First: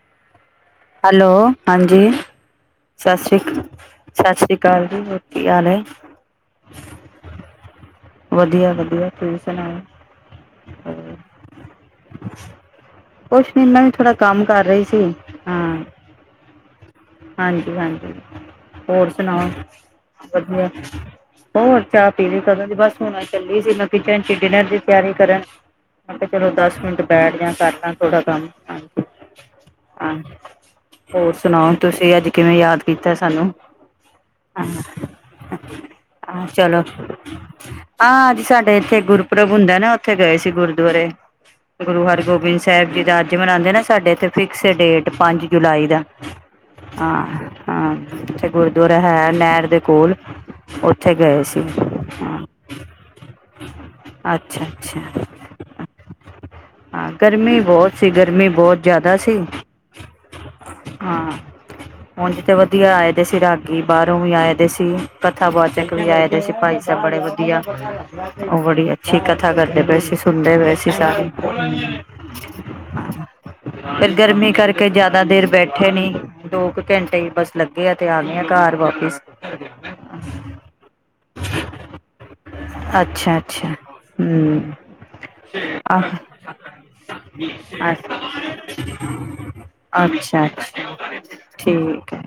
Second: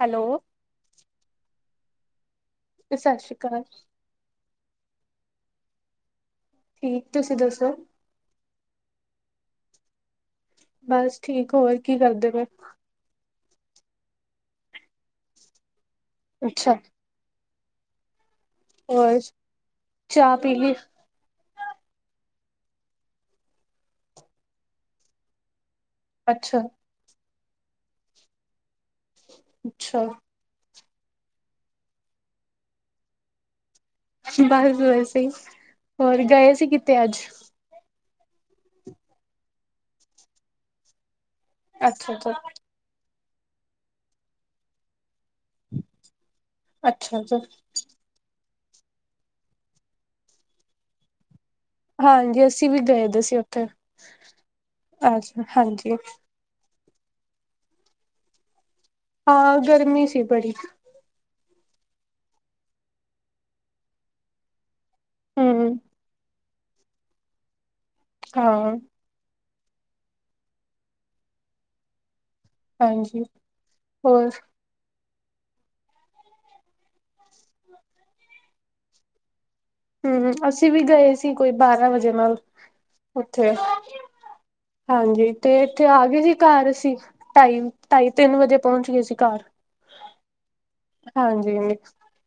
Hello hello, ਹਾਂਜੀ ਸਤਿ ਸ੍ਰੀ ਅਕਾਲ, ਸਤਿ ਸ੍ਰੀ ਅਕਾਲ ਜੀ ਹੋਰ ਕੀ ਹਾਲ ਹੈ? ਠੀਕ, ਤੁਸੀਂ ਦੱਸੋ? ਵਧੀਆ, ਵਧੀਆ ਤੁਸੀਂ ਸੁਣਾਓ ਬਸ ਠੀਕ, ਹੋਰ ਕੀ ਕਰਦੇ ਪਏ? ਕੁਛ ਨੀ, ਮੈਂ ਵੀ ਥੋੜਾ ਕੰਮ ਕਰ ਰਹੀ ਸੀ, ਹਾਂ ਅੱਛਾ ਹਾਂਜੀ, ਹਾਂਜੀ, ਹੋਰ ਸੁਣਾਓ ਚਾਹ ਪੀ ਵਧੀਆ? ਲਈ? ਹੋਰ ਚਾਹ ਪੀ ਲਈ ਕਦੋਂ ਦੀ, ਬਸ ਹੁਣ ਚੱਲੀ ਸੀ ਮੈਂ ਕਿਚਨ 'ਚ ਡਿਨਰ ਦੀ ਤਿਆਰੀ ਕਰਨ। ਮੈਂ ਕਿਹਾ ਚਲੋ ਅੱਛਾ ਦਸ ਮਿੰਟ ਬੈਠ ਜਾ, ਕਰ ਲਾ ਥੋੜਾ ਕੰਮ। ਹਾਂਜੀ- ਅੱਛਾ ਹਾਂਜੀ ਹੋਰ ਸੁਣਾਓ, ਤੁਸੀਂ ਅੱਜ ਕਿਵੇਂ ਯਾਦ ਕੀਤਾ ਸਾਨੂੰ ਬਸ ਵੈਸੇ ਹੀ, ਹੋਰ ਹਾਂ ਗਏ ਸੀ ਚਲੋ ਕਿਤੇ ਅੱਜ? ਹਾਂ ਅੱਜ ਸਾਡੇ ਇੱਥੇ ਗੁਰਪੁਰਬ ਹੁੰਦਾ ਨਾ, ਉੱਥੇ ਗਏ ਸੀ ਗੁਰਦੁਆਰੇ ਗੁਰੂ ਅੱਛਾ ਅੱਛਾ ਹਰਗੋਬਿੰਦ ਸਾਹਿਬ ਜੀ ਦਾ ਅੱਜ ਮਨਾਉਂਦੇ ਨਾ ਸਾਡੇ ਇੱਥੇ ਫਿਕਸ ਡੇਟ ਪੰਜ ਜੁਲਾਈ ਦਾ ਅੱਛਾ ਆਹ ਅੱਛਾ ਹਾਂ, ਉੱਥੇ ਗੁਰਦੁਆਰਾ ਹੈ ਨਹਿਰ ਦੇ ਕੋਲ, ਉੱਥੇ ਗਏ ਸੀ। ਹਾਂ ਹਾਂਜੀ, ਅਸੀਂ ਵੀ ਗਏ ਦੇ ਸੀ ਉੱਥੇ, ਅੱਛਾ ਹਾਂਜੀ ਹਾਂ, ਗਰਮੀ ਬਹੁਤ ਸੀ, ਗਰਮੀ ਬਹੁਤ ਜ਼ਿਆਦਾ ਸੀ' ਹਾਂ ਗਰਮੀ ਸੀ ਬੜੀ ਹਾਂ' ਉਂਜ ਤਾਂ ਵਧੀਆ ਆਏ ਦੇ ਸੀ ਰਾਗੀ ਬਾਹਰੋਂ ਵੀ ਆਏ ਦੇ ਸੀ ਕਥਾ ਹੂੰ ਵਚਕ ਵੀ ਆਏ। ਜੈਸੇ ਭਾਈ ਸਾਹਿਬ ਬੜੇ ਵਧੀਆ, ਉਹ ਹਾਂ ਬੜੀ ਅੱਛਾ ਕਥਾ ਕਰਦੇ ਪਏ ਸੀ, ਸੁਣਦੇ ਪਏ ਸੀ ਸਾਰੇ ਹਾਂਜੀ ਇਹ ਹੋਰ ਗਰਮੀ ਕਰਕੇ ਜ਼ਿਆਦਾ ਦੇਰ ਬੈਠੇ ਨੀ। ਦੋ ਕੁ ਘੰਟੇ ਹੀ ਬੱਸ ਲੱਗੇ ਆ। ਤੇ ਆ ਗਈਆਂ ਘਰ ਵਾਪਿਸ। ਹਮ, ਅਸੀਂ ਵੀ ਗਏ ਸੀ। ਕੋਈ ਬਾਰਾਂ ਵਜੇ ਨਾਲ ਅੱਛਾ ਉੱਥੇ। ਅੱਛਾ ਹੂੰ ਹਾਂਜੀ, ਤੇ ਇੱਥੇ ਆਹ ਆ ਗਏ ਸੀ ਘਰ ਅਸੀਂ। ਢਾਈ ਢਾਈ ਤਿੰਨ ਵਜੇ ਪਹੁੰਚ ਗਏ ਸੀ ਘਰ [unintelligible] ਅੱਛਾ, ਹਾਂਜੀ, ਠੀਕ ਹੈ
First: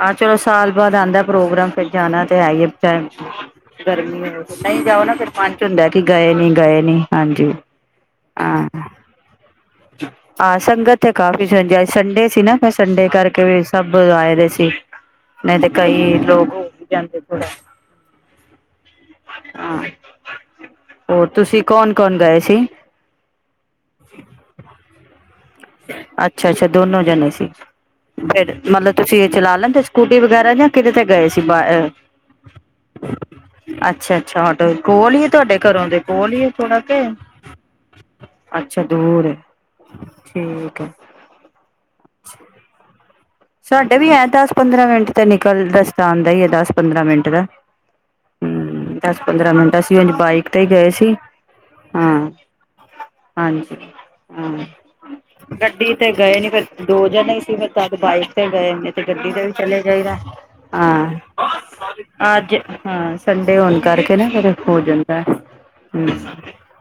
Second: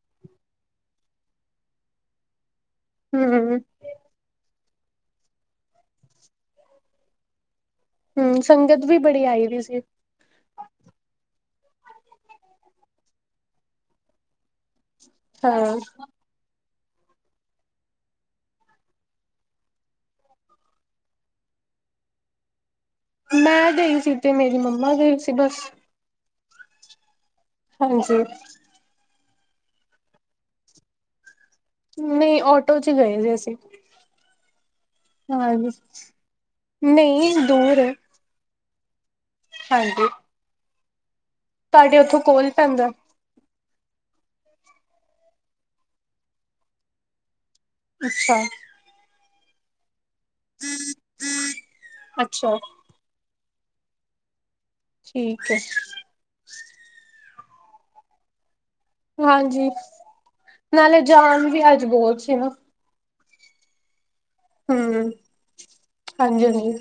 ਆਹ, ਚਲੋ ਸਾਲ ਬਾਅਦ ਆਂਦਾ ਪ੍ਰੋਗਰਾਮ, ਫਿਰ ਜਾਣਾ ਤੇ ਹੈ ਹੀ। ਹੂੰ, ਗਰਮੀ, ਨਹੀਂ ਜਾਓ ਨਾ ਫਿਰ ਮਨ ਚ ਹੁੰਦਾ ਕਿ ਗਏ ਨੀ ਗਏ ਨੀ। ਹਾਂਜੀ ਹਮ, ਸੰਗਤ ਵੀ ਬੜੀ ਆਈ ਹੋਈ ਸੀ। ਆਹ ਸੰਗਤ ਤੇ ਕਾਫੀ ਸੀ। ਸੰਡੇ ਸੀ ਨਾ, ਫਿਰ ਸੰਡੇ ਕਰਕੇ ਵੀ ਸਭ ਆਏ ਹੋਏ ਸੀ। ਮੈਂ ਨਹੀਂ ਤੇ ਹਾਂ, ਕਈ ਲੋਕ ਹੋ ਵੀ ਜਾਂਦੇ ਥੋੜਾ। ਹਾਂ, ਹੋਰ ਤੁਸੀਂ ਕੌਣ ਕੌਣ ਗਏ ਸੀ? ਮੈਂ ਗਈ ਸੀ, ਤੇ ਮੇਰੀ ਮੰਮਾ ਗਈ ਸੀ ਬਸ। ਅੱਛਾ-ਅੱਛਾ, ਦੋਨੋ ਜਣੇ ਸੀ। ਹਾਂਜੀ। ਫਿਰ ਮਤਲਬ, ਤੁਸੀਂ ਇਹ ਚਲਾ ਲੈਦੇ ਸਕੂਟੀ ਵਗੈਰਾ ਜਾਂ ਕਿਦੇ ਤੇ ਗਏ ਸੀ। ਬ ਨਹੀਂ ਆਟੋ ਚ ਗਏ ਹੋਏ ਸੀ। ਅੱਛਾ- ਅੱਛਾ ਆਟੋ ਕੋਲ ਹੀ ਤੁਹਾਡੇ ਹਾਂਜੀ। ਘਰੋਂ ਦੇ ਕੋਲ ਹੀ ਥੋੜਾ ਕੇ, ਨਹੀਂ ਦੂਰ ਏ ਅੱਛਾ, ਦੂਰ ਹੈ। ਹਾਂਜੀ। ਠੀਕ ਹੈ। ਤੁਹਾਡੇ ਉੱਥੋਂ ਕੋਲ ਪੈਂਦਾ? ਸਾਡੇ ਵੀ ਹੈ ਤਾਂ ਦਸ ਪੰਦਰਾਂ ਮਿੰਟ ਤੇ ਨਿਕਲ ਰਸਤਾ ਆਉਂਦਾ ਹੀ ਹੈ। ਦਸ ਪੰਦਰਾਂ ਮਿੰਟ ਦਾ, ਅੱਛਾ। ਹੂੰ ਦਸ ਪੰਦਰਾਂ ਮਿੰਟਾਂ ਸੀ। ਅੱਜ ਬਾਈਕ ਤੇ ਹੀ ਗਏ ਸੀ ' ਹਾਂ' ਅੱਛਾ ਹਾਂਜੀ ਹਾਂ। ਠੀਕ ਏ। ਗੱਡੀ ਤੇ ਗਏ ਨੀ ਫਿਰ ਦੋ ਜਣੇ ਸੀ, ਫਿਰ ਤਦ ਬਾਈਕ ਤੇ ਗਏ ਨੇ! ਗੱਡੀ ਤੇ ਵੀ ਹਾਂਜੀ ਚਲੇ ਜਾਈਦਾ ਨਾਲੇ ਹਾਂ ਜਾਮ ਵੀ ਅੱਜ ਬਹੁਤ ਸੀ ਨਾ। ਅੱਜ, ਹਾਂ ਸੰਡੇ ਹੋਣ ਕਰਕੇ ਨਾ ਫਿਰ ਹੋ ਹੂੰ ਜਾਂਦਾ ਹਮ। ਹਾਂਜੀ ਹਾਂਜੀ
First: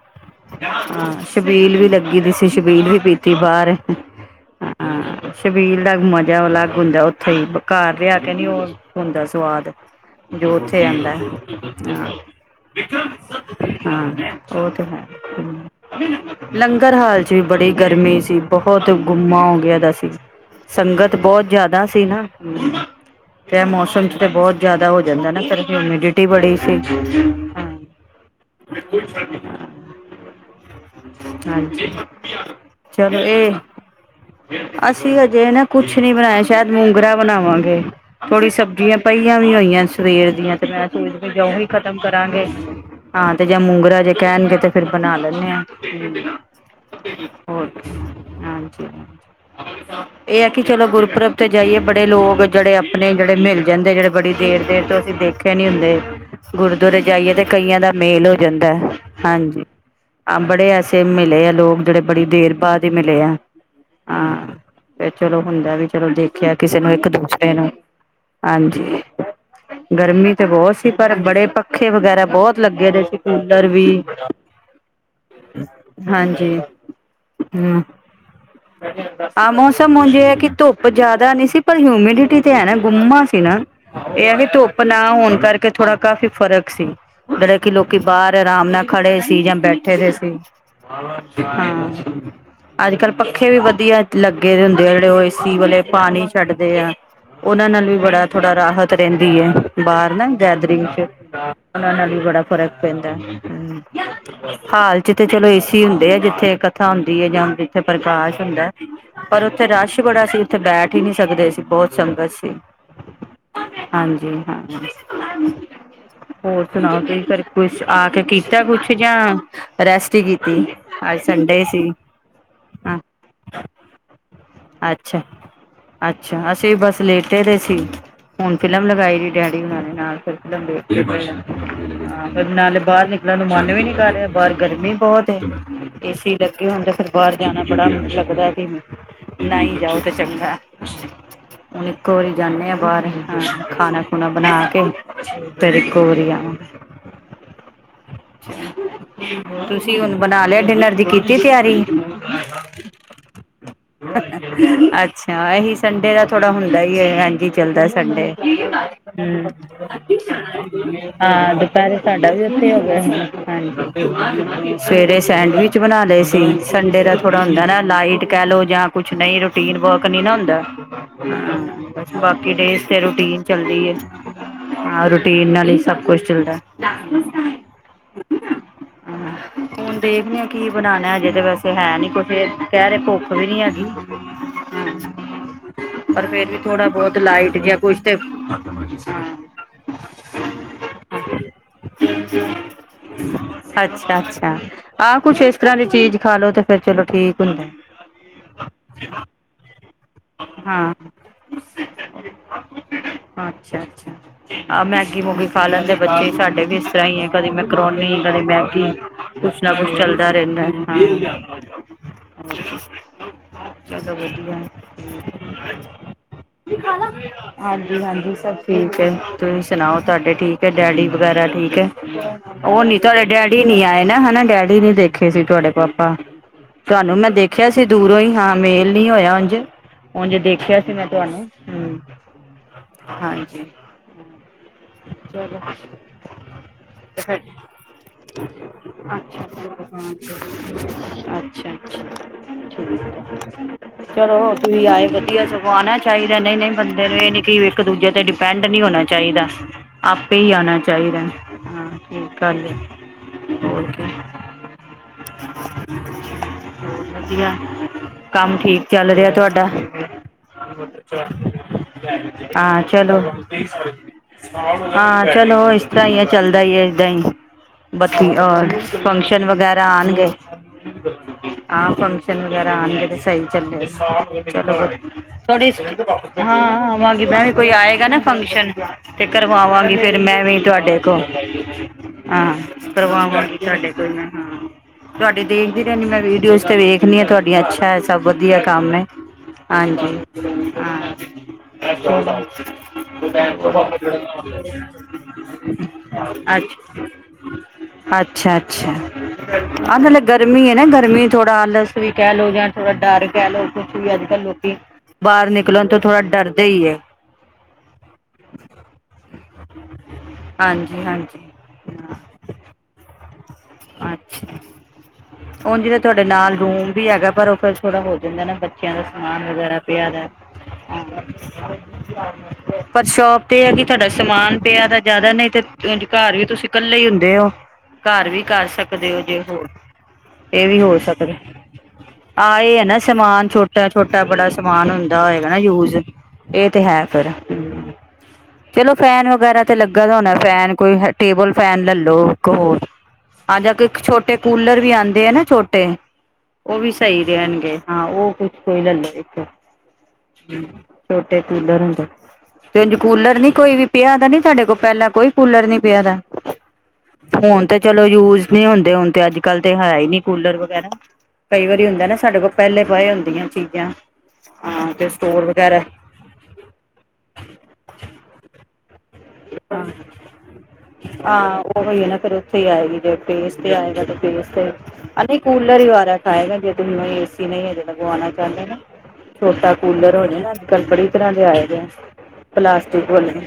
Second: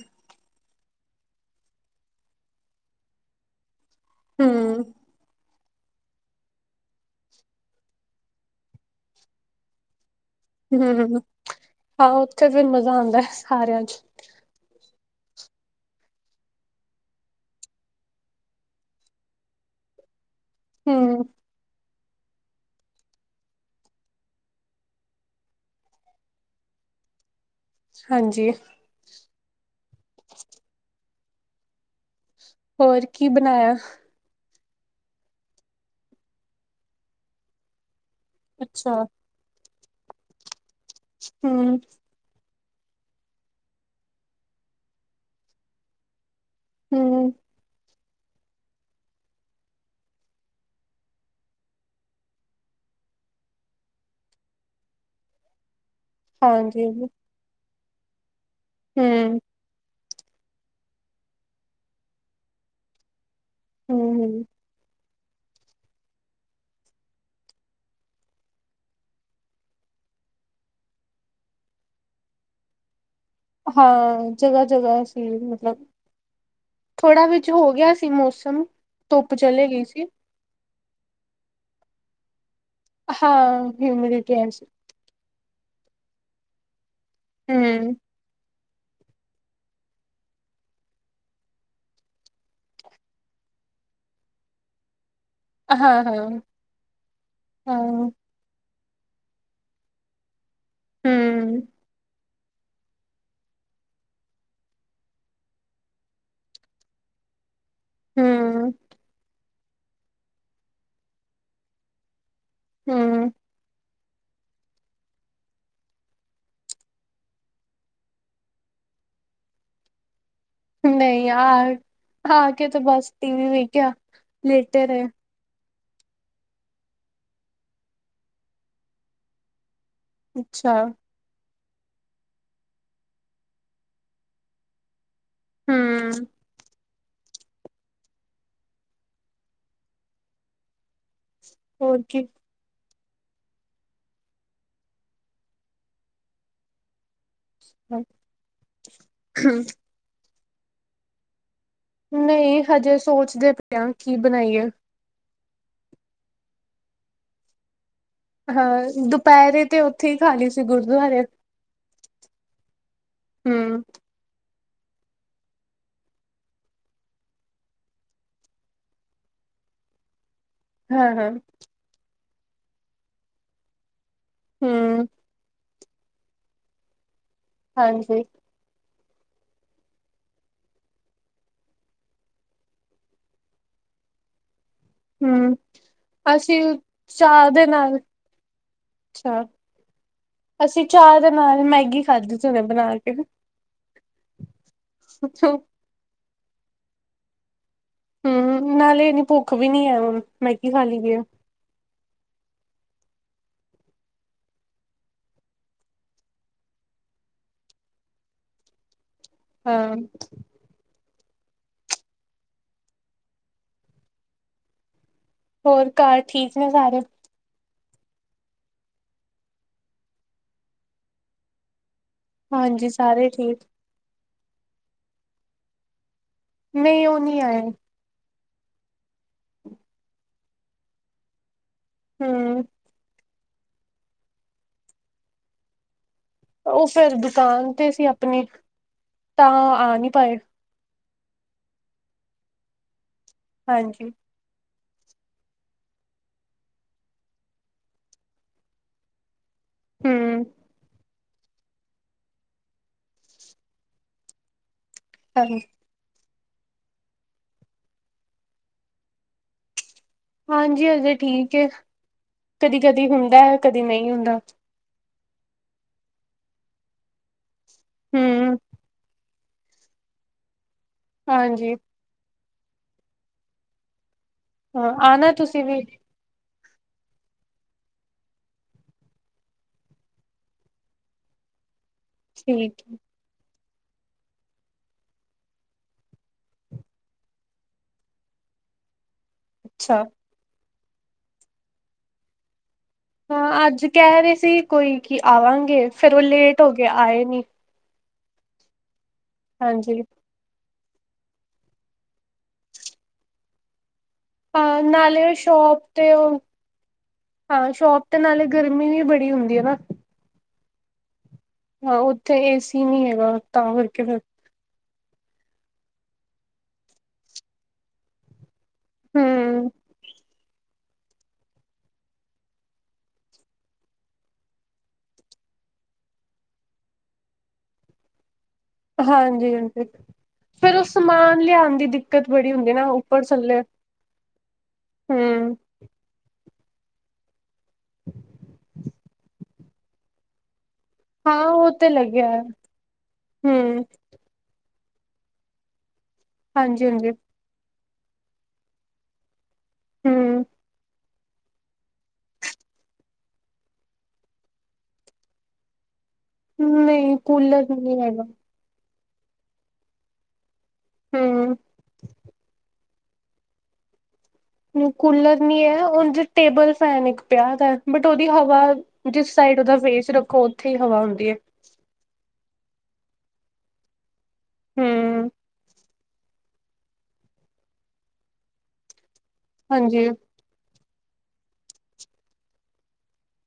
ਹਾਂ, ਸ਼ਬੀਲ ਵੀ ਲੱਗੀ ਦੀ ਸੀ ਸ਼ਬੀਲ ਵੀ ਪੀਤੀ ਬਾਹਰ। ਹੂੰ ਸ਼ਬੀਲ ਦਾ ਮਜ਼ਾ ਅਲੱਗ ਹੁੰਦਾ। ਉੱਥੇ ਹੀ, ਘਰ ਲਿਆ ਕੇ ਨੀ ਹੁੰਦਾ ਉਹ ਹੁੰਦਾ ਸਵਾਦ। ਜੋ ਉੱਥੇ ਆਂਦਾ ਹੂੰ ਹਾਂ, ਉੱਥੇ ਫਿਰ ਮਜ਼ਾ ਆਉਂਦਾ ਸਾਰਿਆਂ ਚ ਹਾਂ। ਉਹ ਤੇ ਹੈ। ਲੰਗਰ ਹਾਲ ਚ ਵੀ ਬੜੀ ਗਰਮੀ ਸੀ। ਬਹੁਤ ਗੁੰਮਾ ਹੋ ਗਿਆ ਦਾ ਸੀ। ਸੰਗਤ ਹੂੰ। ਬਹੁਤ ਜ਼ਿਆਦਾ ਸੀ। ਨਾ ਹੂ, ਤੇ ਮੌਸਮ ਚ ਤੇ ਬਹੁਤ ਜਿਆਦਾ ਹੋ ਜਾਂਦਾ। ਨਾ, ਫਿਰ ਹੈ ਹੂਮਿਡਿਟੀ ਬੜੀ ਸੀ। ਹ ਹਾਂਜੀ, ਬਿਲਕੁਈ ਫਰ [inaudible] [inaudible] ਹਾਂਜੀ, ਹੋਰ ਚਲੋ ਕੀ ਇਹ ਬਣਾਇਆ ਅਸੀਂ ਹਜੇ ਨਾ ਕੁਛ ਨੀ ਬਣਾਇਆ ਸ਼ਾਇਦ, ਮੂੰਗਰਾ ਬਣਾਵਾਂਗੇ। ਥੋੜੀ ਸਬਜ਼ੀਆਂ ਅੱਛਾ ਪਈ। ਈਆ ਵੀ ਹੋਈਆਂ ਸਵੇਰ ਦੀਆਂ ਤੇ ਮੈਂ ਜਾਓ ਵੀ ਹੂੰ ਖਤਮ। ਕਰਾਂਗੇ, ਹਾਂ ਤੇ ਜਾਂ ਮੂੰਗਰਾ ਜੇ ਕਹਿਣਗੇ ਤੇ ਫਿਰ ਬਣਾ ਦਿਨੇ ਆ। ਹੂੰ। ਹੋਰ ਦੱਸੋ, ਹਾਂਜੀ। ਹ ਇਹ ਹੈ, ਕਿ ਚਲੋ ਗੁਰਪੁਰਬ ਤੇ ਜਾਈਏ ਬੜੇ ਲੋਕ ਜਿਹੜੇ ਆਪਣੇ ਜਿਹੜੇ ਮਿਲ ਜਾਂਦੇ। ਜਿਹੜੇ ਬੜੀ ਦੇਰ ਦੇਰ ਤੋਂ ਅਸੀਂ ਦੇਖ। ਕਹਿੰਦੇ ਨੀ ਹੁੰਦੇ, ਹਾਂਜੀ ਗੁਰਦੁਆਰੇ ਜਾਈਏ ਤੇ ਕਈਆਂ ਦਾ ਮੇਲ ਹੋ ਜਾਂਦਾ ਹੂੰ ਹਾਂਜੀ। ਆ ਬੜੇ ਐਸੇ ਮਿਲੇ ਆ ਲੋਕ ਜਿਹੜੇ ਬੜੀ ਦੇਰ ਬਾਅਦ ਹੀ ਮਿਲੇ ਆ ਹੂੰ ਹੂੰ ਹਾਂ। ਫਿਰ, ਚਲੋ ਹੁੰਦਾ ਵੀ ਚਲੋ ਦੇਖਿਆ ਕਿਸੇ ਨੂੰ ਇੱਕ ਦੂਸਰੇ ਨੂੰ ਹਾਂਜੀ। ਗਰਮੀ ਤੇ ਬਹੁਤ ਸੀ। ਪਰ ਬੜੇ ਪੱਖੇ ਵਗੈਰਾ ਬਹੁਤ ਲੱਗੇ ਸੀ। ਕੂਲਰ ਵੀ ਹਾਂ ਜਗ੍ਹਾ ਜਗ੍ਹਾ ਸੀ ਮਤਲਬ ਹਾਂਜੀ। ਥੋੜਾ ਵਿਚ ਹੋ ਹਮ ਗਿਆ ਸੀ ਮੌਸਮ, ਧੁੱਪ ਚਲੇ ਗਈ ਸੀ। ਇਹ ਹੈ ਕਿ ਧੁੱਪ ਜਾਦਾ ਨੀ ਸੀ ਪਰ ਹਿਊਮਿਡਿਟੀ ਤੇ ਹੈ ਨਾ ਗੁੰਮਾ ਸੀ ਨਾ ਹਾਂ ਇਹ ਹੈ ਹਿਊਮਿਡਿਟੀ ਕਿ ਸੀ ਧੁੱਪ ਪ ਨਾ ਹੋਣ ਕਰਕੇ ਥੋੜਾ ਕਾਫ਼ੀ ਫ਼ਰਕ ਸੀ ਜਿਹੜਾ ਕਿ ਹੂੰ ਲੋਕੀ ਬਾਰ ਆਰਾਮ ਨਾਲ ਖੜੇ ਸੀ ਜਾਂ ਬੈਠੇ ਦੇ ਸੀ। ਹਾਂ ਅੱਜ ਕੱਲ ਪੱਖੇ ਵੀ ਵਧੀਆ ਲੱਗ ਲੱਗੇ ਦੇ ਹੁੰਦੇ ਆ ਜਿਹੜੇ ਉਹ ਏਸੀ ਵਾਲੇ ਹਾਂ ਹਾਂ ਪਾਣੀ ਛੱਡਦੇ ਆ ਉਹਨਾਂ ਹਾਂ ਨਾਲ ਵੀ ਹੂੰ ਬੜਾ ਥੋੜਾ ਰਾਹਤ ਰਹਿੰਦੀ ਹੈ ਬਾਰ ਨਾ ਗੈਦਰਿੰਗ ਚ ਉਹਨਾ ਨਾਲ ਵੀ ਬੜਾ ਫਰਕ ਪੈਂਦਾ। ਹੁ ਹਾਲ ਤੇ ਚਲੋਂ ਏਸੀ ਹੁੰਦੇ ਆ ਜਿੱਥੇ ਕਥਾ ਹੁੰਦੀ ਹੈ ਜਾ ਉਥੇ ਪ੍ਰਕਾਸ਼ ਹੁੰਦਾ ਹੂੰ ਪਰ ਉੱਥੇ ਰਸ਼ ਬੜਾ ਸੀ ਉੱਥੇ ਬੈਠ ਹੀ ਨੀ ਸਕਦੇ ਸੀ ਬਹੁਤ ਸੰਗਤ ਸੀ। ਹੁ ਹਾਂਜੀ-ਹਾਂਜੀ ਹੋਰ ਸੁਣਾਓ ਤੁਸੀ ਫੇਰ ਕੁਛ ਆ ਕੇ ਕੀਤਾ ਕੁਛ ਜਾ ਰੈਸਟ ਹੀ ਕੀਤੀ ਅੱਜ ਸੰਡੇ ਸੀ। ਖਾ ਕੇ ਤੇ ਹਾਂ ਬਸ ਟੀਵੀ ਵੇਖਿਆ। ਲੇਟੇ ਰਹੇ ਅੱਛਾ। ਅੱਛਾ ਅਸੀਂ ਬਸ ਲੇਟੇ ਦੇ ਸੀ ਹੁਣ ਫਿਲਮ ਲਗਾਈ ਰਹੀ ਡੈਡੀ ਹੋਣਾ ਨੇ ਨਾਲ। ਫੇਰ ਫਿਲਮ ਅੱਛਾ ਦੇਖਦੇ ਪਏ ਆ। ਹਾਂ, ਫੇਰ ਨਾਲੇ ਬਾਰ ਨਿਕਲਣ ਨੂੰ ਮਨ ਵੀ ਨੀ ਕਰ ਰਿਹਾ ਬਾਹਰ ਗਰਮੀ ਬੋਹਤ। ਹੂੰ ਏਸੀ ਲੱਗੇ ਹੋਣ ਤੇ ਫੇਰ ਬਾਰ ਜਾਣਾ ਬੜਾ ਲੱਗਦਾ [unintelligible] ਨਾ ਹੀ ਜਾਓ ਤਾਂ ਚੰਗਾ ਹੁਣ ਹੋਰ ਇੱਕੋ ਕੀ ਵਾਰੀ ਜਾਨੇ ਹਾਂ ਬਾਰ। ਹਾ ਖਾਣਾ-ਖੁਣਾ ਬਣਾ ਕੇ ਫੇਰ ਇਕੋ ਵਾਰੀ ਆਵਾ। ਤੁਸੀਂ ਹੁਣ ਬਣਾ ਲਿਆ ਡਿਨਰ ਦੀ ਕੀਤੀ ਤਿਆਰੀ। ਨਹੀਂ ਹਜੇ ਸੋਚਦੇ ਪਏ ਆ ਕੀ ਬਣਾਈਏ ਅੱਛਾ ਇਹੀ ਸੰਡੇ ਦਾ ਥੋੜਾ ਹੁੰਦਾ ਹੀ ਏ ਐਜ ਹੀ ਚੱਲਦਾ ਸੰਡੇ। ਹਾਂ, ਹਮ ਦੁਪਹਿਰੇ ਤੇ ਉੱਥੇ ਹੀ ਖਾ ਲਈ ਸੀ ਗੁਰਦੁਆਰੇ ਹਾਂ, ਦੁਪਹਿਰੇ ਸਾਡਾ ਵੀ ਉੱਥੇ ਹੋ ਗਿਆ ਹੂੰ [unintelligible] ਸਵੇਰੇ ਸੈਂਡਵਿਚ ਬਣਾ ਲਏ ਸੀ ਸੰਡੇ ਦਾ ਥੋੜਾ ਹੁੰਦਾ ਨਾ ਲਾਈਟ ਕਹਿ ਲੋ ਯਾ ਕੁਛ ਨਹੀਂ ਰੂਟੀਨ ਵਰਕ ਨੀ ਨਾ ਹੁੰਦਾ। ਹਾਂ ਹਾਂ ਬਾਕੀ ਡੇਜ਼ ਤੇ ਰੂਟੀਨ ਚੱਲਦੀ ਏ ਹੂੰ, ਹਾਂ ਰੂਟੀਨ ਨਾ ਹੀ ਸਭ ਕੁਛ ਚਲਦਾ। ਹ ਹਾਂਜੀ ਹੁਣ ਦੇਖਦੇ ਆ ਕੀ ਬਣਾਣਾ ਅਜੇ ਤੇ ਵੈਸੇ ਹੈ ਨੀ ਕੁਛ ਕਹਿ ਰਹੇ ਭੁ ਕ ਨੀ ਹੈਗੀ। ਹੂੰ, ਪਰ ਫੇਰ ਵੀ ਅਸੀਂ ਥੋੜਾ-ਬਹੁਤ ਚਾਹ ਲਾਈਟ ਦੇ ਗਿਆ ਨਾਲ ਕੁਛ ਤੇ, ਅੱਛਾ, ਹਾਂ। ਅਸੀਂ ਚਾਹ ਦੇ ਨਾਲ ਮੈਗੀ ਖਾਧੀ ਸੀ ਹੁਣੇ ਬਣਾ ਕੇ। ਅੱਛਾ-ਅੱਛਾ ਆਹ ਕੁਛ ਇਸ ਤਰ੍ਹਾਂ ਦੀ ਚੀਜ਼ ਖਾਾਲ ਲੋ ਤੇ ਫੇਰ ਚਲੋ ਠੀਕ ਹੁੰਦਾ। ਹੁ ਨਾਲੇ ਇਨੀ ਭੁੱਖ ਵੀ ਨੀ ਹੈ ਹੁਣ। ਮੈਗੀ ਖਾ ਹਾਂ। [inaudible] ਅੱਛਾ-ਅੱਛਾ। ਆ ਮੈਗੀ-ਮੂਗੀ ਖਾ ਲੈਂਦੇ ਬੱਚੇ ਸਾਡੇ ਵੀ ਇਸ ਤਰ੍ਹਾਂ ਹੀ ਹੈ ਕਦੇ ਮੈਕਰੋਨੀ, ਕਦੇ ਮੈਗੀ। ਕੁਛ ਨਾ ਹਾਂ, ਕੁੱਛ ਚੱਲਦਾ ਰਹਿੰਦਾ। ਹਾਂ ਚਲੋ ਵਧੀਆ। ਹੋਰ ਘਰ ਠੀਕ ਨੇ ਸਾਰੇ। ਹਾਂਜੀ-ਹਾਂਜੀ ਸਭ ਠੀਕ ਹੈ ਤੁਸੀਂ ਸੁਣਾਓ ਤੁਹਾਡੇ ਠੀਕ ਹੈ ਡੈਡੀ ਵਗੈਰਾ ਠੀਕ ਹੈ? ਉਹ ਹਾਂਜੀ, ਨੀ ਤੁਹਾਡੇ ਸਾਰੇ ਠੀਕ। ਡੈਡੀ ਨੀ ਆਏ ਨਾ ਹਨਾ ਡੈਡੀ ਨੀ ਦੇਖੇ ਸੀ ਤੁਹਾਡੇ ਪਾਪਾ। ਨਹੀਂ ਤੁਹਾਨੂੰ ਉਹ ਮੈਂ ਨਹੀਂ ਆਏ, ਦੇਖਿਆ ਸੀ ਦੂਰੋਂ ਹੀ ਹਾਂ ਮੇਲ ਨ ਹੋਇਆ ਉੰਝ। ਹੁਣ ਦੇਖਿਆ ਸੀ ਮੈਂ ਤੁਹਾਨੂੰ ਹਮ ਹੂੰ। ਹਾਂਜੀ। ਚਲੋ। ਉਹ ਫੇਰ ਦੁਕਾਨ ਤੇ ਸੀ ਆਪਣੀ, ਤਾਂ ਆ ਨਹੀਂ ਪਾਏ। ਅੱਛਾ, ਅੱਛਾ ਠੀਕ ਹਾਂਜੀ। ਏ ਚਲੋ। ਤੁਸੀਂ ਆਏ ਵਧੀਆ, ਸਗੌ ਆਉਣਾ ਚਾਹੀਦੈ ਨਹੀਂ, ਨਹੀਂ, ਬੰਦੇ ਨੂੰ ਇਹ ਨੀ ਕਿ, ਇੱਕ ਦੂਜੇ ਤੇ ਡਿਪੈਂਡ ਨਹੀਂ ਹੋਣਾ ਚਾਹੀਦਾ। ਆਪੇ ਹੂੰ, ਹੀ ਆਉਣਾ ਚਾਹੀਦੈ। ਹਾਂ, ਠੀਕ ਗੱਲ ਏ, ਹੋਰ ਕੀ। [unintelligible] [unintelligible] ਵਧੀਆ, ਕੰਮ ਠੀਕ ਚੱਲ ਰਿਐ ਤੁਹਾਡਾ। ਹਾਂਜੀ ਹਜੇ ਠੀਕ ਏ। [unintelligible] ਹਾਂ, ਕਦੀ-ਕਦੀ ਚਲੋ। ਹੁੰਦਾ, ਹੈ, ਕਦੀ ਨਹੀਂ ਹੁੰਦਾ। [unintelligible] ਹਾਂ, ਚਲੋ ਇਸ ਤਰ੍ਹਾਂ ਹੀ ਏ ਚੱਲਦਾ ਈ ਏ ਏਦਾਂ ਹੀ, ਬੱਤੀ ਹੂੰ, ਹੋਰ ਫੰਕ। [unintelligible] ਵਗੈਰਾ ਆਣਗੇ। ਹਾਂਜੀ [unintelligible] [unintelligible] ਵਗੈਰਾ ਆਣਗੇ ਤੇ ਸਹੀ ਚੱਲੇ [inaudible] ਚਲੋ ਹਾਂ ਆਣਾ ਤੁਸੀਂ 'ਥੋੜੀ ਵੀ [unintelligible] ਹਾਂ, ਆਵਾਂ ਗੀ ਵੀ ਕੋਈ ਆਏਗਾ ਨਾ ਫੰਕਸ਼ਨ। ਤੇ ਕਰਵਾਵਾਂਗੀ ਫੇਰ ਮੈਂ ਵੀ ਤੁਹਾਡੇ ਕੋਲ, ਹਾਂ, ਠੀਕ ਏ। ਕਰਵਾਵਾਂਗੀ। ਤੁਹਾਡੇ ਕੋਈ ਮੈਂ ਹਾਂ। ਤੁਹਾਡੀੇ ਦੇਖਦੀ ਰੈਹਣੀ ਮੈਂ ਵੀਡੀਓਜ਼ ਤੇ ਵੇਖਣੀ ਆ ਤੁਹਾਡੀਆਂ, ਅੱਛਾ ਹੈ, ਸਭ ਵਧੀਆ ਕੰਮ ਹੈ। ਅੱਛਾ, ਹਾਂਜੀ। [unintelligible] [unintelligible] [unintelligible] ਹਾਂ ਅੱਜ ਕਹਿ ਰਹੇ ਸੀ ਕੋਈ ਕਿ ਆਵਾਂਗੇ ਫੇਰ ਉਹ ਲੇਟ ਅੱਜ ਹੋ ਗਏ ਆਏ ਨੀ। ਅੱਛਾ, ਅੱਛਾ। ਹਾਂਜੀ, [unintelligible] ਗਰਮੀ ਐ ਨਾ ਗਰਮੀ, ਥੋੜਾ ਆਲਸ ਵੀ ਕਹਿ ਲਓ ਜਾਂ ਥੋੜਾ ਡਰ ਕਹਿ ਲਓ, ਕੁਛ ਵੀ ਅੱਜ। ਕੱਲ੍ਹ ਲੋਕੀ ਅ ਨਾਲੇ ਬਾਹਰ ਸ਼ੋਪ ਨਿਕਲਣ ਤੋਂ ਤੇ ਥੋੜਾ ਉਹ। ਡਰਦੇ ਹੀ ਹੈ ਅ ਸ਼ੋਪ ਤੇ, ਨਾਲੇ ਗਰਮੀ ਵੀ ਬੜੀ ਹੁੰਦੀ ਏ ਨਾ। ਹਾਂਜੀ, ਹਾਂਜੀ। ਹਾਂ ਉੱਥੇ ਏਸੀ ਨਹੀਂ ਹੈਗਾ। ਤਾਂ ਕਰਕੇ ਫਿਰ ਅੱਛਾ। ਉੰਝ ਤੇ, ਤੁਹਾਡੇ ਨਾਲ ਰੂਮ ਵੀ ਹੈਗਾ ਪਰ ਉਹ ਫੇਰ ਥੋੜ੍ਹਾ ਹੋ ਜਾਂਦਾ ਨਾ ਬਟ। ਕਹਿੰਦਾ, ਸਮਾਨ ਹੂੰ, ਵਗੈਰਾ ਪਿਆ ਦੈ। [inaudible] ਪਰ ਸ਼ੋਪ ਤੇ, ਏ ਭੀ ਤੁਹਾਡਾ ਸਮਾਨ ਪਿਆ ਤਾਂ ਜ਼ਿਆਦਾ ਨਹੀਂ, ਤੇ ਘਰ ਵੀ ਤੁਸੀਂ। ਕੱਲੇ ਹੀ ਹੁੰਦੇ ਹੋ, ਘਰ ਵੀ ਕਰ ਸਕ। ਹਾਂਜੀ, ਅੰਕਲ। ਇਹ ਵੀ ਹੋ ਸਕਦੈ, ਬੜੀ ਆ ਹੁੰਦੀ ਇਹ ਐ ਨਾ ਉੱਪਰ ਸਮਾਨ ਥੱਲੇ ਛੋਟਾ, ਛੋਟਾ ਬੜਾ। ਸਮਾਨ ਹੁੰਦਾ ਹੋਏਗਾ ਹੂੰ। ਨਾ ਯੂਜ। ਇਹ ਤੇ ਹੈ ਫਿਰ, ਚਲੋ ਫੈਨ ਵਗੈਰਾ ਤੇ ਲੱਗਾ ਦਾ ਹੋਣਾ, ਫੈਨ ਕੋਈ ਹੈ। ਹਾਂ ਟੇਬਲ ਉਹ ਫੈਨ ਤੇ ਲੈ ਲੱਗਿਆ ਲਉ, ਇੱਕ ਹੋਰ। ਆਜਾ ਹੂੰ, ਕੇ ਛੋਟੇ ਕੂਲਰ ਵੀ ਆਉਂਦੇ ਆ ਨਾ ਛੋਟੇ, ਉਹ ਵੀ ਹਾਂਜੀ-ਹਾਂਜੀ ਸਹੀ ਜੇ ਰਹਿਣਗੇ। ਹਾਂ ਉਹ ਕੁਛ, ਕੋਈ ਲੈ ਲਓ ਇੱਕ, ਹੂੰ। ਛੋਟੇ ਕੂਲਰ ਹੁੰਦੇ। ਤੇ ਇੰਝ ਕੂਲਰ ਨੀ ਕੋਈ ਵੀ ਪਿਆ ਦਾ ਨੀ ਸਾਡੇ ਕੋਲ ਪਹਿਲਾਂ, ਕੋਈ ਕੂਲਰ ਨੀ ਪਿਆ ਦਾ। ਨਹੀਂ, ਕੂਲਰ ਹੁਣ ਤੇ ਨਹੀਂ ਚਲੋ ਹੈਗਾ। ਯੂਜ ਨਹੀਂ ਹੁੰਦੇ ਹੁਣ ਤੇ ਅੱਜ ਕੱਲ ਤੇ, ਹੈ ਹੀ ਨੀ ਕੂਲਰ ਵਗੈਰਾ, ਹੂੰ। ਕਈ ਵਾਰੀ ਹੁੰਦਾ ਏ ਨਾ ਸਾਡੇ ਕੋਲ ਪਹਿਲੇ। [unintelligible] ਹੁੰਦੀਆਂ ਚੀਜ਼ਾਂ। ਹਾਂ ਤੇ ਕੂਲਰ ਸਟੋਰ ਨੀ ਵਗੈਰਾ ਹੈ, ਉੰਝ ਟੇਬਲ ਫੈਨ ਇੱਕ ਪਿਆ ਦਾ ਬਟ ਉਹਦੀ ਹਵਾ। ਜਿਸ ਸਾਈਡ ਉਹਦਾ ਫੇਸ ਰੱਖੋ, ਉੱਥੇ ਹੀ ਹਵਾ ਹੁੰਦੀ ਏ। ਓਹੋ ਹੀ ਏ ਨਾ, ਉੱਥੇ ਹੀ ਆਏਗੀ ਜੇ ਫੇਸ ਤੇ ਆਏਗਾ। ਫੇਸ ਤੇ, ਹਮ ਹਾਂਜੀ, ਕੂਲਰ ਹੀ ਵਾਰਾ ਖਾਏਗਾ ਜੇ। ਨਹੀਂ ਏਸੀ ਨਹੀਂ ਹਜੇ ਲਗਵਾਉਣਾ ਚਾਹੁੰਦੇ ਨਾ, ਛੋਟਾ ਹਾਂਜੀ ਕੂਲਰ ਹੋ ਜਏ ਨਾ ਹਜੇ। ਪਰ ਬੜੀ ਤਰਾਂ ਦੇ ਆਏ ਜੇ, ਪਲਾਸਟਿਕ ਵਾਲੇ,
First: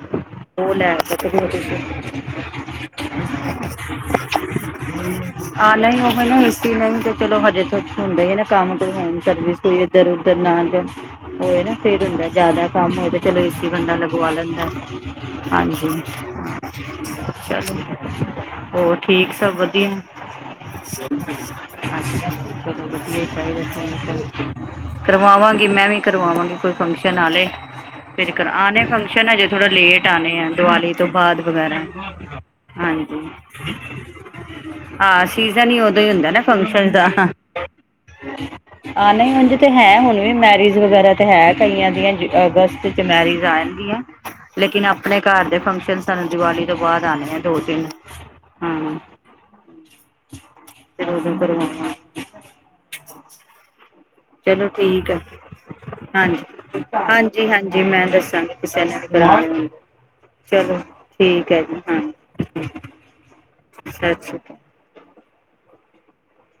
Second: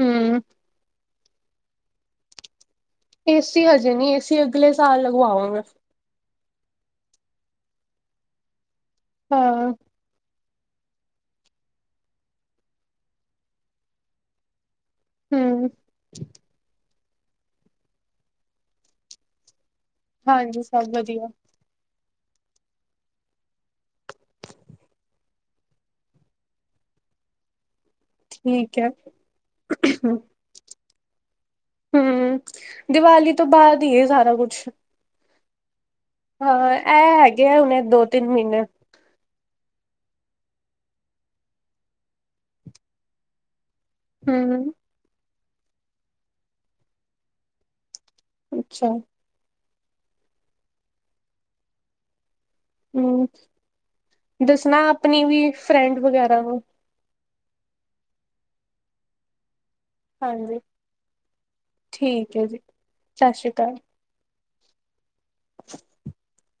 ਹਮ ਉਹ ਲੈ। [inaudible] [unintelligible] [unintelligible] ਏਸੀ ਹਜੇ ਨੀ ਏਸੀ ਅਗਲੇ ਸਾਲ ਲਗਵਾਵਾਂਗੇ ਆਹ ਨਹੀਂ [unintelligible] ਕਿਵੇ ਵੀ ਤੇ ਚਲੋ ਹਜੇ ਕੁਝ ਹੁੰਦੇ ਹੀ ਏ ਨਾ ਕੰਮ ਕੋਈ ਹੋਮ ਸਰਵਿਸ ਹਾਂ ਕੋਈ ਇੱਧਰ ਉਧਰ ਨਾ ਜਾਓ। ਹੋਏ ਨਾ ਫੇਰ ਹੁੰਦੈ ਜ਼ਿਆਦਾ ਕੰਮ ਹੋ ਜਏ ਚਲੋ ਏ ਸੀ ਬੰਦਾ ਲਗਵਾ ਲੈਂਦਾ। ਹਮ ਹਾਂਜੀ। ਹੋਰ ਠੀਕ ਸਭ ਵਧੀਆ? ਹਾਂਜੀ ਸਭ ਵਧੀਆ ਹਾਂਜੀ ਚਲੋ ਵਧੀਆ ਹੀ ਚਾਹੀਦਾ [unintelligible] ਕਰਵਾਵਾਂਗੀ, ਮੈਂ ਵੀ ਕਰਵਾਵਾਂਗੀ ਕੋਈ ਫੰਕਸ਼ਨ ਆਲੇ ਫੇਰ ਠੀਕ ਆਨੇ ਹੈ ਫੰਕਸ਼ਨ ਹਜੇ ਥੋੜਾ ਲੇਟ ਆਣੇ ਆ ਦੀਵਾਲੀ ਉਸ ਤੋਂ ਬਾਅਦ ਵਗੈਰਾ, ਹਮ ਹਾਂਜੀ। ਦੀਵਾਲੀ ਤੋਂ ਬਾਅਦ ਹੀ ਹੈ ਸਾਰਾ ਕੁਛ ਹਾਂ ਸੀਜ਼ਨ ਹੀ ਉਦੋਂ ਹੀ ਹੁੰਦਾ ਨਾ ਹਾਂ ਫੰਕਸ਼ਨ ਦਾ। ਇਹ ਹੈਗੇ ਆ ਹੁਣੇ ਦੋ ਤਿੰਨ ਮਹੀਨੇ ਆ ਨਈ ੳਝ ਤੇ ਹੈ, ਹੁਣ ਵੀ ਮੈਰਿਜ ਵਗੈਰਾ ਤੇ ਹੈ। ਕਈਆਂ ਦੀਆਂ ਅਗਸਤ ਚ ਮੈਰਿਜ ਆਣਗੀਆਂ। ਹਮ ਲੇਕਿਨ ਆਪਣੇ ਘਰ ਦੇ ਫੰਕਸ਼ਨ ਸਾਨੰ ਦੀਵਾਲੀ ਤੋਂ ਬਾਅਦ ਆਣੇ ਆ, ਦੋ-ਤਿੰਨ ਹਾਂ ਅੱਛਾ ਫੇਰ ਵਜਨ ਕਰਵਾਵਾਂ। ਹੂੰ, ਚਲੋ ਦੱਸਣਾ ਆਪਣੀ ਵੀ ਫਰੈਂਡ ਵਗੈਰਾ ਨੂੰ। ਹਾਂਜੀ-ਹਾਂਜੀ, ਮੈਂ ਦੱਸਾਂਗੀ ਕਿਸੇ ਨੇ ਕਰਾਣੇ ਹੋਣਗੇ ਤਾਂ ਹਾਂਜੀ ਚਲੋ ਠੀਕ ਐ ਜੀ ਹਾਂ ਠੀਕ ਹੈ ਜੀ ਸਤਿ ਸ਼੍ਰੀ ਅਕਾਲ ਸਤ [inaudible]